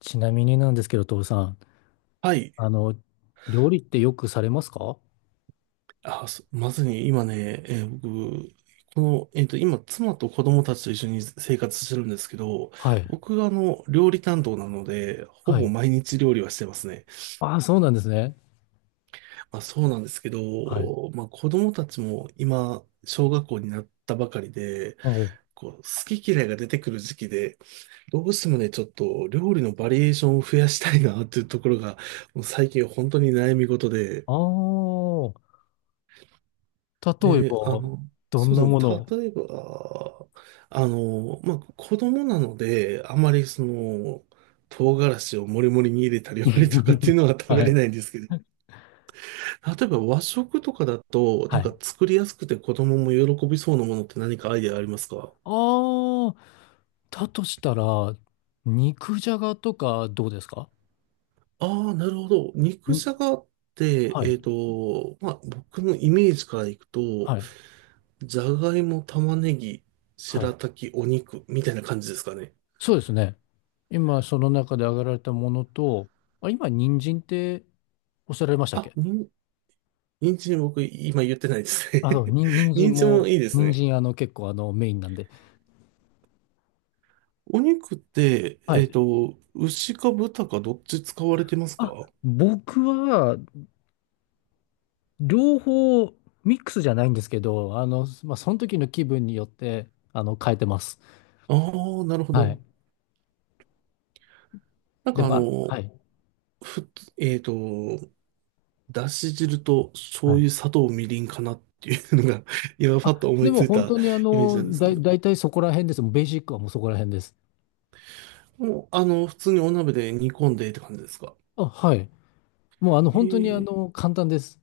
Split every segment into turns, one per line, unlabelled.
ちなみになんですけど、徹さん、
はい。
あの、料理ってよくされますか？
あ、そまずに今ね、僕、この、今、妻と子供たちと一緒に生活してるんですけど、
はい。
僕が料理担当なので、ほ
は
ぼ
い。
毎日料理はしてますね。
ああ、そうなんですね。
まあ、そうなんですけど、
はい。
まあ、子供たちも今、小学校になったばかりで、
お、
こう、好き嫌いが出てくる時期で、どうしてもね、ちょっと料理のバリエーションを増やしたいなっていうところが、もう最近本当に悩み事で、
ああー、例え
で、あ
ば、
の、
ど
そ
ん
う
な
で
も
す
の
ね。
を。
例えば、あの、まあ、子供なので、あまりその、唐辛子をもりもりに入れたり割りとかっていう のは食べ
は
れ
い。
ないんですけど、例えば和食とかだと、な
は
んか
い。
作りやすくて子供も喜びそうなものって何かアイデアありますか？
ああ、だとしたら、肉じゃがとかどうですか？
ああ、なるほど。肉
に、
じゃがって、
はい。
まあ、僕のイメージからいくと、
はい。
じゃがいも、玉ねぎ、
は
白
い。
滝、お肉みたいな感じですかね。
そうですね。今、その中で挙げられたものと、あ、今、人参っておっしゃられましたっ
あ、
け？
に人参僕今言ってないです
あ、そ
ね。
う、に 人参
人参も
も、
いいです
人
ね。
参結構メインなんで。
お肉って、
はい。
牛か豚かどっち使われてますか？
あ、僕は両方ミックスじゃないんですけど、その時の気分によって、変えてます。
ああ、なるほ
は
ど。
い。
なん
で、
かあ
まあ、は
の、
い。
ふ、えっと、だし汁と
は
醤
い。
油、砂糖、みりんかなっていうのが、 今パッと
あ、
思
で
いつ
も
い
本
た
当に
イメージなんです
だ
けど。
い、だそこら辺です。もうベーシックはもうそこら辺です。
もう、あの、普通にお鍋で煮込んでって感じですか？
あ、はい。もう本当に
え
簡単です。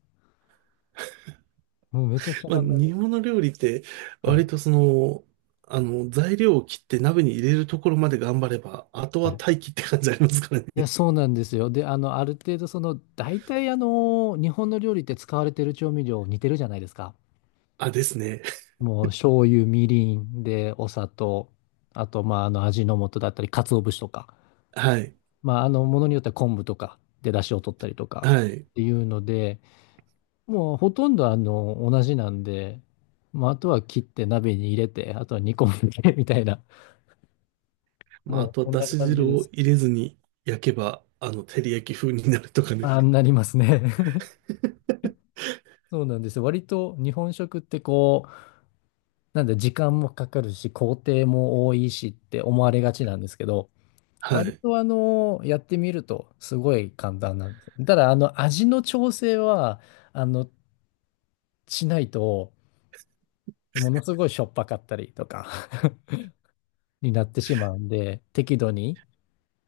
もうめちゃくちゃ
まあ、
簡単で
煮
す。
物料理って、
はい。
割とその、あの、材料を切って鍋に入れるところまで頑張れば、あと
は
は
い。
待機って感じありますから
いや、
ね。
そうなんですよ。で、ある程度、その、大体、日本の料理って使われてる調味料似てるじゃないですか。
あ、ですね。
もう、醤油、みりんで、お砂糖、あと、まあ、味の素だったり、鰹節とか、
はい。
まあ、ものによっては昆布とかで、出汁を取ったりとか
はい。
っていうので、もう、ほとんど、同じなんで、まあ、あとは切って鍋に入れて、あとは煮込んで、みたいな、
まあ、
も
あ
う、
とは
こん
だ
な
し
感じ
汁
で
を
す
入
ね。
れずに焼けば、あの、照り焼き風になるとかね。
あ、なりますね。そうなんですよ。割と日本食ってこう、なんで時間もかかるし、工程も多いしって思われがちなんですけど、
は
割
い。
とやってみるとすごい簡単なんです。ただ味の調整は、あの、しないと、ものすごいしょっぱかったりとか になってしまうんで、適度に、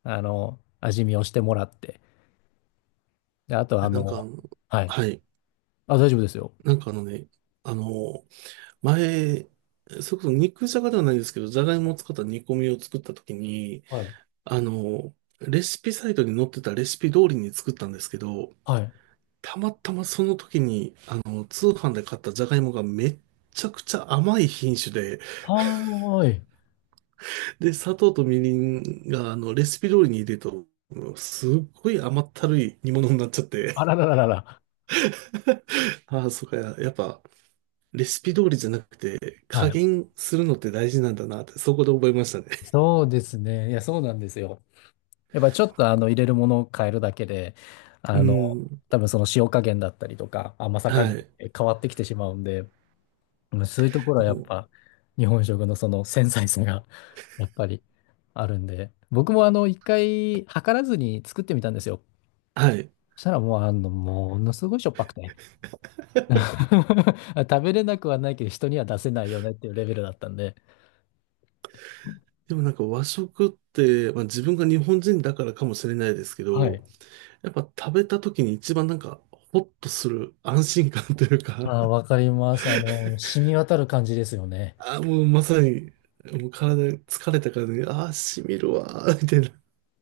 味見をしてもらって、で、あと
え
はい。
はい。
あ、大丈夫ですよ。
なんかあのね、あの、前、それこそ肉じゃがではないんですけど、じゃがいもを使った煮込みを作った時に、
はい。
あの、レシピサイトに載ってたレシピ通りに作ったんですけど、
はい。
たまたまその時に、あの、通販で買ったじゃがいもがめっちゃくちゃ甘い品種で、
はーい。
で、砂糖とみりんが、あの、レシピ通りに入れると、すっごい甘ったるい煮物になっちゃって、
あららららら。
ああ、そうか、ややっぱ、レシピ通りじゃなくて、
は
加
い。
減するのって大事なんだなって、そこで覚えましたね。
そうですね。いや、そうなんですよ。やっぱちょっと入れるものを変えるだけで、
う
あの、
ん、
多分その塩加減だったりとか甘さ加
は
減っ
い。
て変わってきてしまうんで、うん、そういうところ
で
はやっ
も、
ぱ日本食のその繊細さが やっぱりあるんで、僕も一回測らずに作ってみたんですよ。
はい。
そしたらもうものすごいしょっぱくて。食べれなくはないけど人には出せないよねっていうレベルだったんで。
でもなんか和食って、まあ、自分が日本人だからかもしれないですけ
はい。
ど、やっぱ食べた時に一番なんかホッとする安心感というか、
あ ー、わかります。染み渡る感じですよね。
ああ、もうまさに、もう体疲れたからね、ああ、しみるわー、みたいな、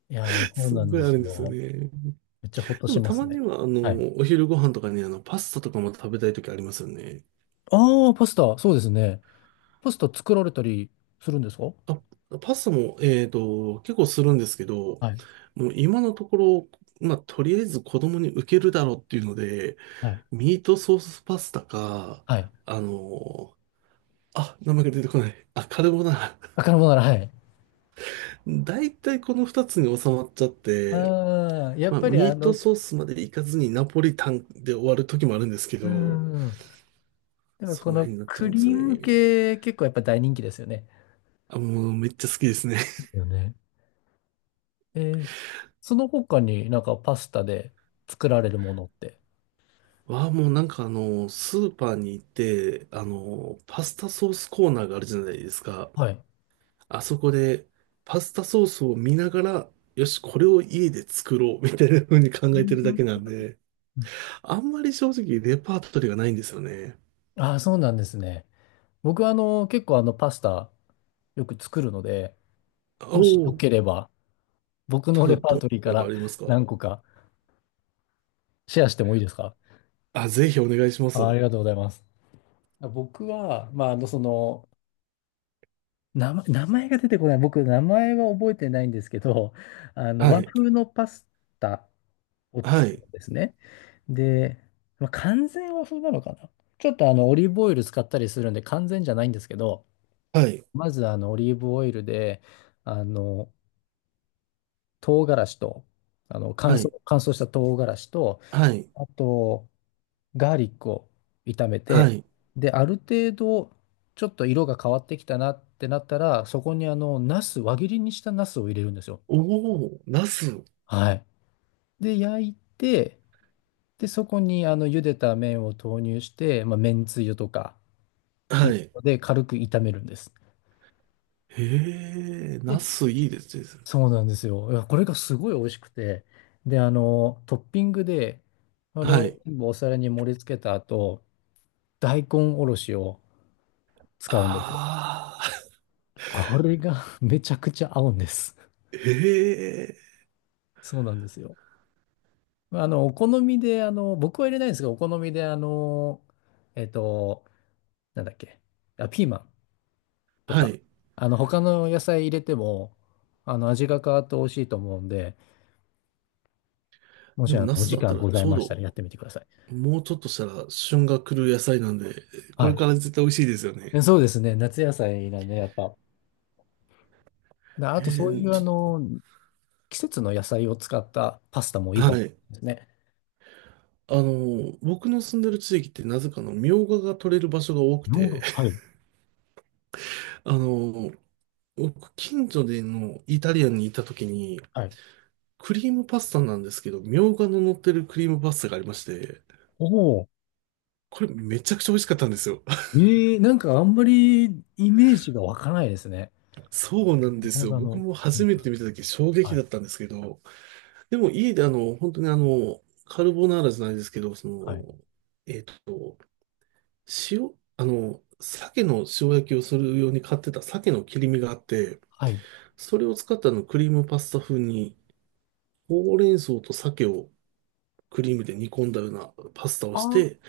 いやー、そう
すっ
なん
ごい
で
あ
す
るんですよ
よ。
ね。
めっちゃほっと
で
し
も
ま
た
す
まに
ね。
は、あ
はい。
の、お昼ご飯とかにあの、パスタとかも食べたい時ありますよね。
ああ、パスタ、そうですね。パスタ作られたりするんですか？
あ、パスタも、結構するんですけど、
はい。
もう今のところ、まあ、とりあえず子供に受けるだろうっていうので、
はい。
ミートソースパスタか、
はい。
あの、あ、名前が出てこない。あ、カルボナーラ。
あ、カルボナーラ、はい。
だいたいこの二つに収まっちゃって、
ああ、やっ
まあ、
ぱり
ミートソースまでいかずにナポリタンで終わる時もあるんですけ
う
ど、
ん。でも
そ
こ
の
の
辺になっちゃ
ク
うんです
リー
よ
ム
ね。
系、結構やっぱ大人気ですよね。
あ、もうめっちゃ好きですね。
よね。えー、その他になんかパスタで作られるものって。
わあ、もうなんかあの、スーパーに行って、あの、パスタソースコーナーがあるじゃないですか。
はい。
あそこで、パスタソースを見ながら、よし、これを家で作ろう、みたいな風に考
う
えてるだ
ん。
けなんで、あんまり正直レパートリーがないんですよね。
ああ、そうなんですね。僕は結構パスタよく作るので、
お
もしよ
お、
ければ、僕
た
のレ
だ、
パ
ど
ー
んな
トリー
こ
か
とが
ら
ありますか？
何個かシェアしてもいいですか？
あ、ぜひお願いしま
あ、あ
す。
りがとうございます。僕は、まあ、名前が出てこない。僕、名前は覚えてないんですけど、
は
和
い。
風のパスタを
は
作
い。
るんですね。で、まあ、完全和風なのかな。ちょっとオリーブオイル使ったりするんで、完全じゃないんですけど、
はい。
まず、オリーブオイルで、あの、唐辛子と、乾
は
燥、
い。
乾燥した唐辛子と、
はい。
あと、ガーリックを炒め
は
て、
い。
で、ある程度、ちょっと色が変わってきたなってなったら、そこにナス、輪切りにしたナスを入れるんですよ。
おお、ナス。
はい。で、焼いて、で、そこに茹でた麺を投入して、まあ、麺つゆとかっていう
はい。
ので、軽く炒めるんです。
へえ、ナ
で、
スいいですね。
そうなんですよ。いや、これがすごい美味しくて、で、トッピングで、それ
はい。
を全部お皿に盛り付けた後、大根おろしを使うんですよ。
ああ、
これが めちゃくちゃ合うんです。
へえ。
そうなんですよ。お好みで、僕は入れないんですが、お好みで、えっと、なんだっけ、あ、ピーマンと
は
か、
い。
他の野菜入れても、味が変わって美味しいと思うんで、も
で
し、
もナ
お
ス
時
だった
間
ら
ござ
ち
い
ょう
ました
ど、
らやってみてください。
もうちょっとしたら旬が来る野菜なんで、こ
は
れ
い。
から絶対美味しいですよね。
で、そうですね、夏野菜なんで、やっぱ。な
え
あと、そうい
ー、
う、
ちょっ
季節の野菜を使ったパスタもい
と、
いか
は
も
い。
ですね。
あの、僕の住んでる地域ってなぜかの、みょうがが取れる場所が多く
ヨーロッ
て、
パ、はい。
あの、僕、近所でのイタリアンにいた時に、
はい。
クリームパスタなんですけど、みょうがの乗ってるクリームパスタがありまして、
おお。
これめちゃくちゃ美味しかったんですよ。
ええ、なんかあんまりイメージが湧かないですね。
そうなんで
動
すよ。
画
僕
の、
も初めて見た時衝
は
撃
い、
だったんですけど、でも家であの、本当にあの、カルボナーラじゃないですけど、そ
はい、
の、えっと、塩、あの、鮭の塩焼きをするように買ってた鮭の切り身があって、
はい。
それを使ったあのクリームパスタ風に、ほうれん草と鮭をクリームで煮込んだようなパスタを
あ
して、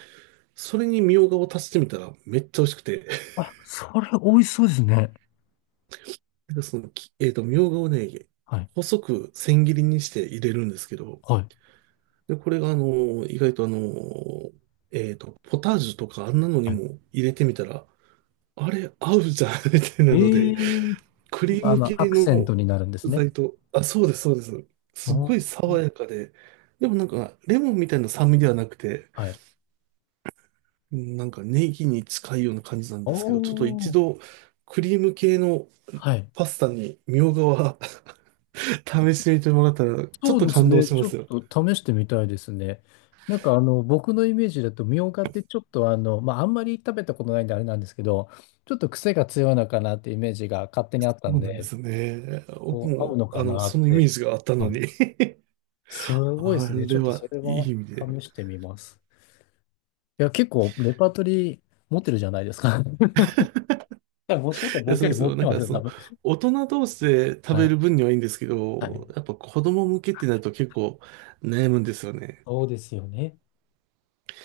それにみょうがを足してみたらめっちゃ美味しくて、
あ、あ、それ美味しそうですね。
なんかそのき、みょうがをね、
はい、
細く千切りにして入れるんですけど、
はい、
で、これがあの、意外とあの、ポタージュとかあんなのに
はい。
も入れてみたら、あれ、合うじゃん みたいなの
え
で、
え、
クリーム系
アクセン
の
トになるんです
具
ね。
材と、あ、そうです、そうです。すご
お
い
ー、
爽やかで、でもなんか、レモンみたいな酸味ではなくて、
はい。
うんなんかネギに近いような感じなん
お
ですけど、ちょっと一
ー、
度、クリーム系の
はい。
パスタにみょうがは 試してみてもらったら、ちょっ
そう
と
です
感動
ね。
し
ち
ま
ょ
すよ。
っと試してみたいですね。なんか僕のイメージだと、みょうがってちょっとあんまり食べたことないんであれなんですけど、ちょっと癖が強いのかなってイメージが勝手に
そ
あったん
うなんで
で、
すよね。僕
こう合う
も、
のか
あの、
な
そ
っ
のイメー
て。
ジがあった
あ、
のに
す ごいで
あ
すね。ち
れ
ょっと
は
それ
い
は
い意味で
試してみます。いや、結構レパートリー持ってるじゃないですか。多分もしかしたら
いや、
僕
そう
よ
で
り
す
持っ
よ。な
て
ん
ま
か
すよ、
そ
多
の、
分。
大人同士で食
は
べる
い。
分にはいいんですけ
はい。
ど、やっぱ子供向けってなると結構悩むんですよね。
そうですよね。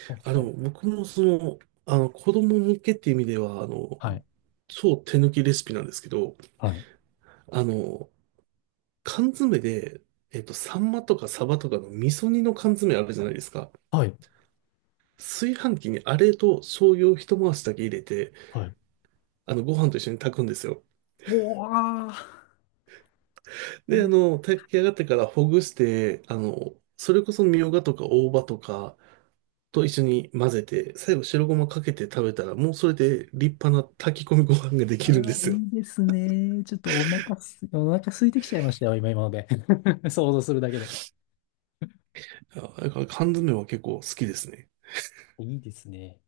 は
あの、
い。
僕もその、あの、子供向けっていう意味では、あの、
はい。
超手抜きレシピなんですけど、
はい。
あの、缶詰で、サンマとかサバとかの味噌煮の缶詰あるじゃないですか。
はい。
炊飯器にあれと醤油を一回しだけ入れて、
はい、
あの、ご飯と一緒に炊くんですよ。
おわー。い
で、あ
や
の、炊き上がってからほぐして、あの、それこそみょうがとか大葉とかと一緒に混ぜて、最後白ごまかけて食べたら、もうそれで立派な炊き込みご飯ができるんで
ー、
すよ。
いいですね。ちょっとお腹空いてきちゃいましたよ、今、今ので。想像するだけで。
あだから缶詰は結構好きですね。
いいですね。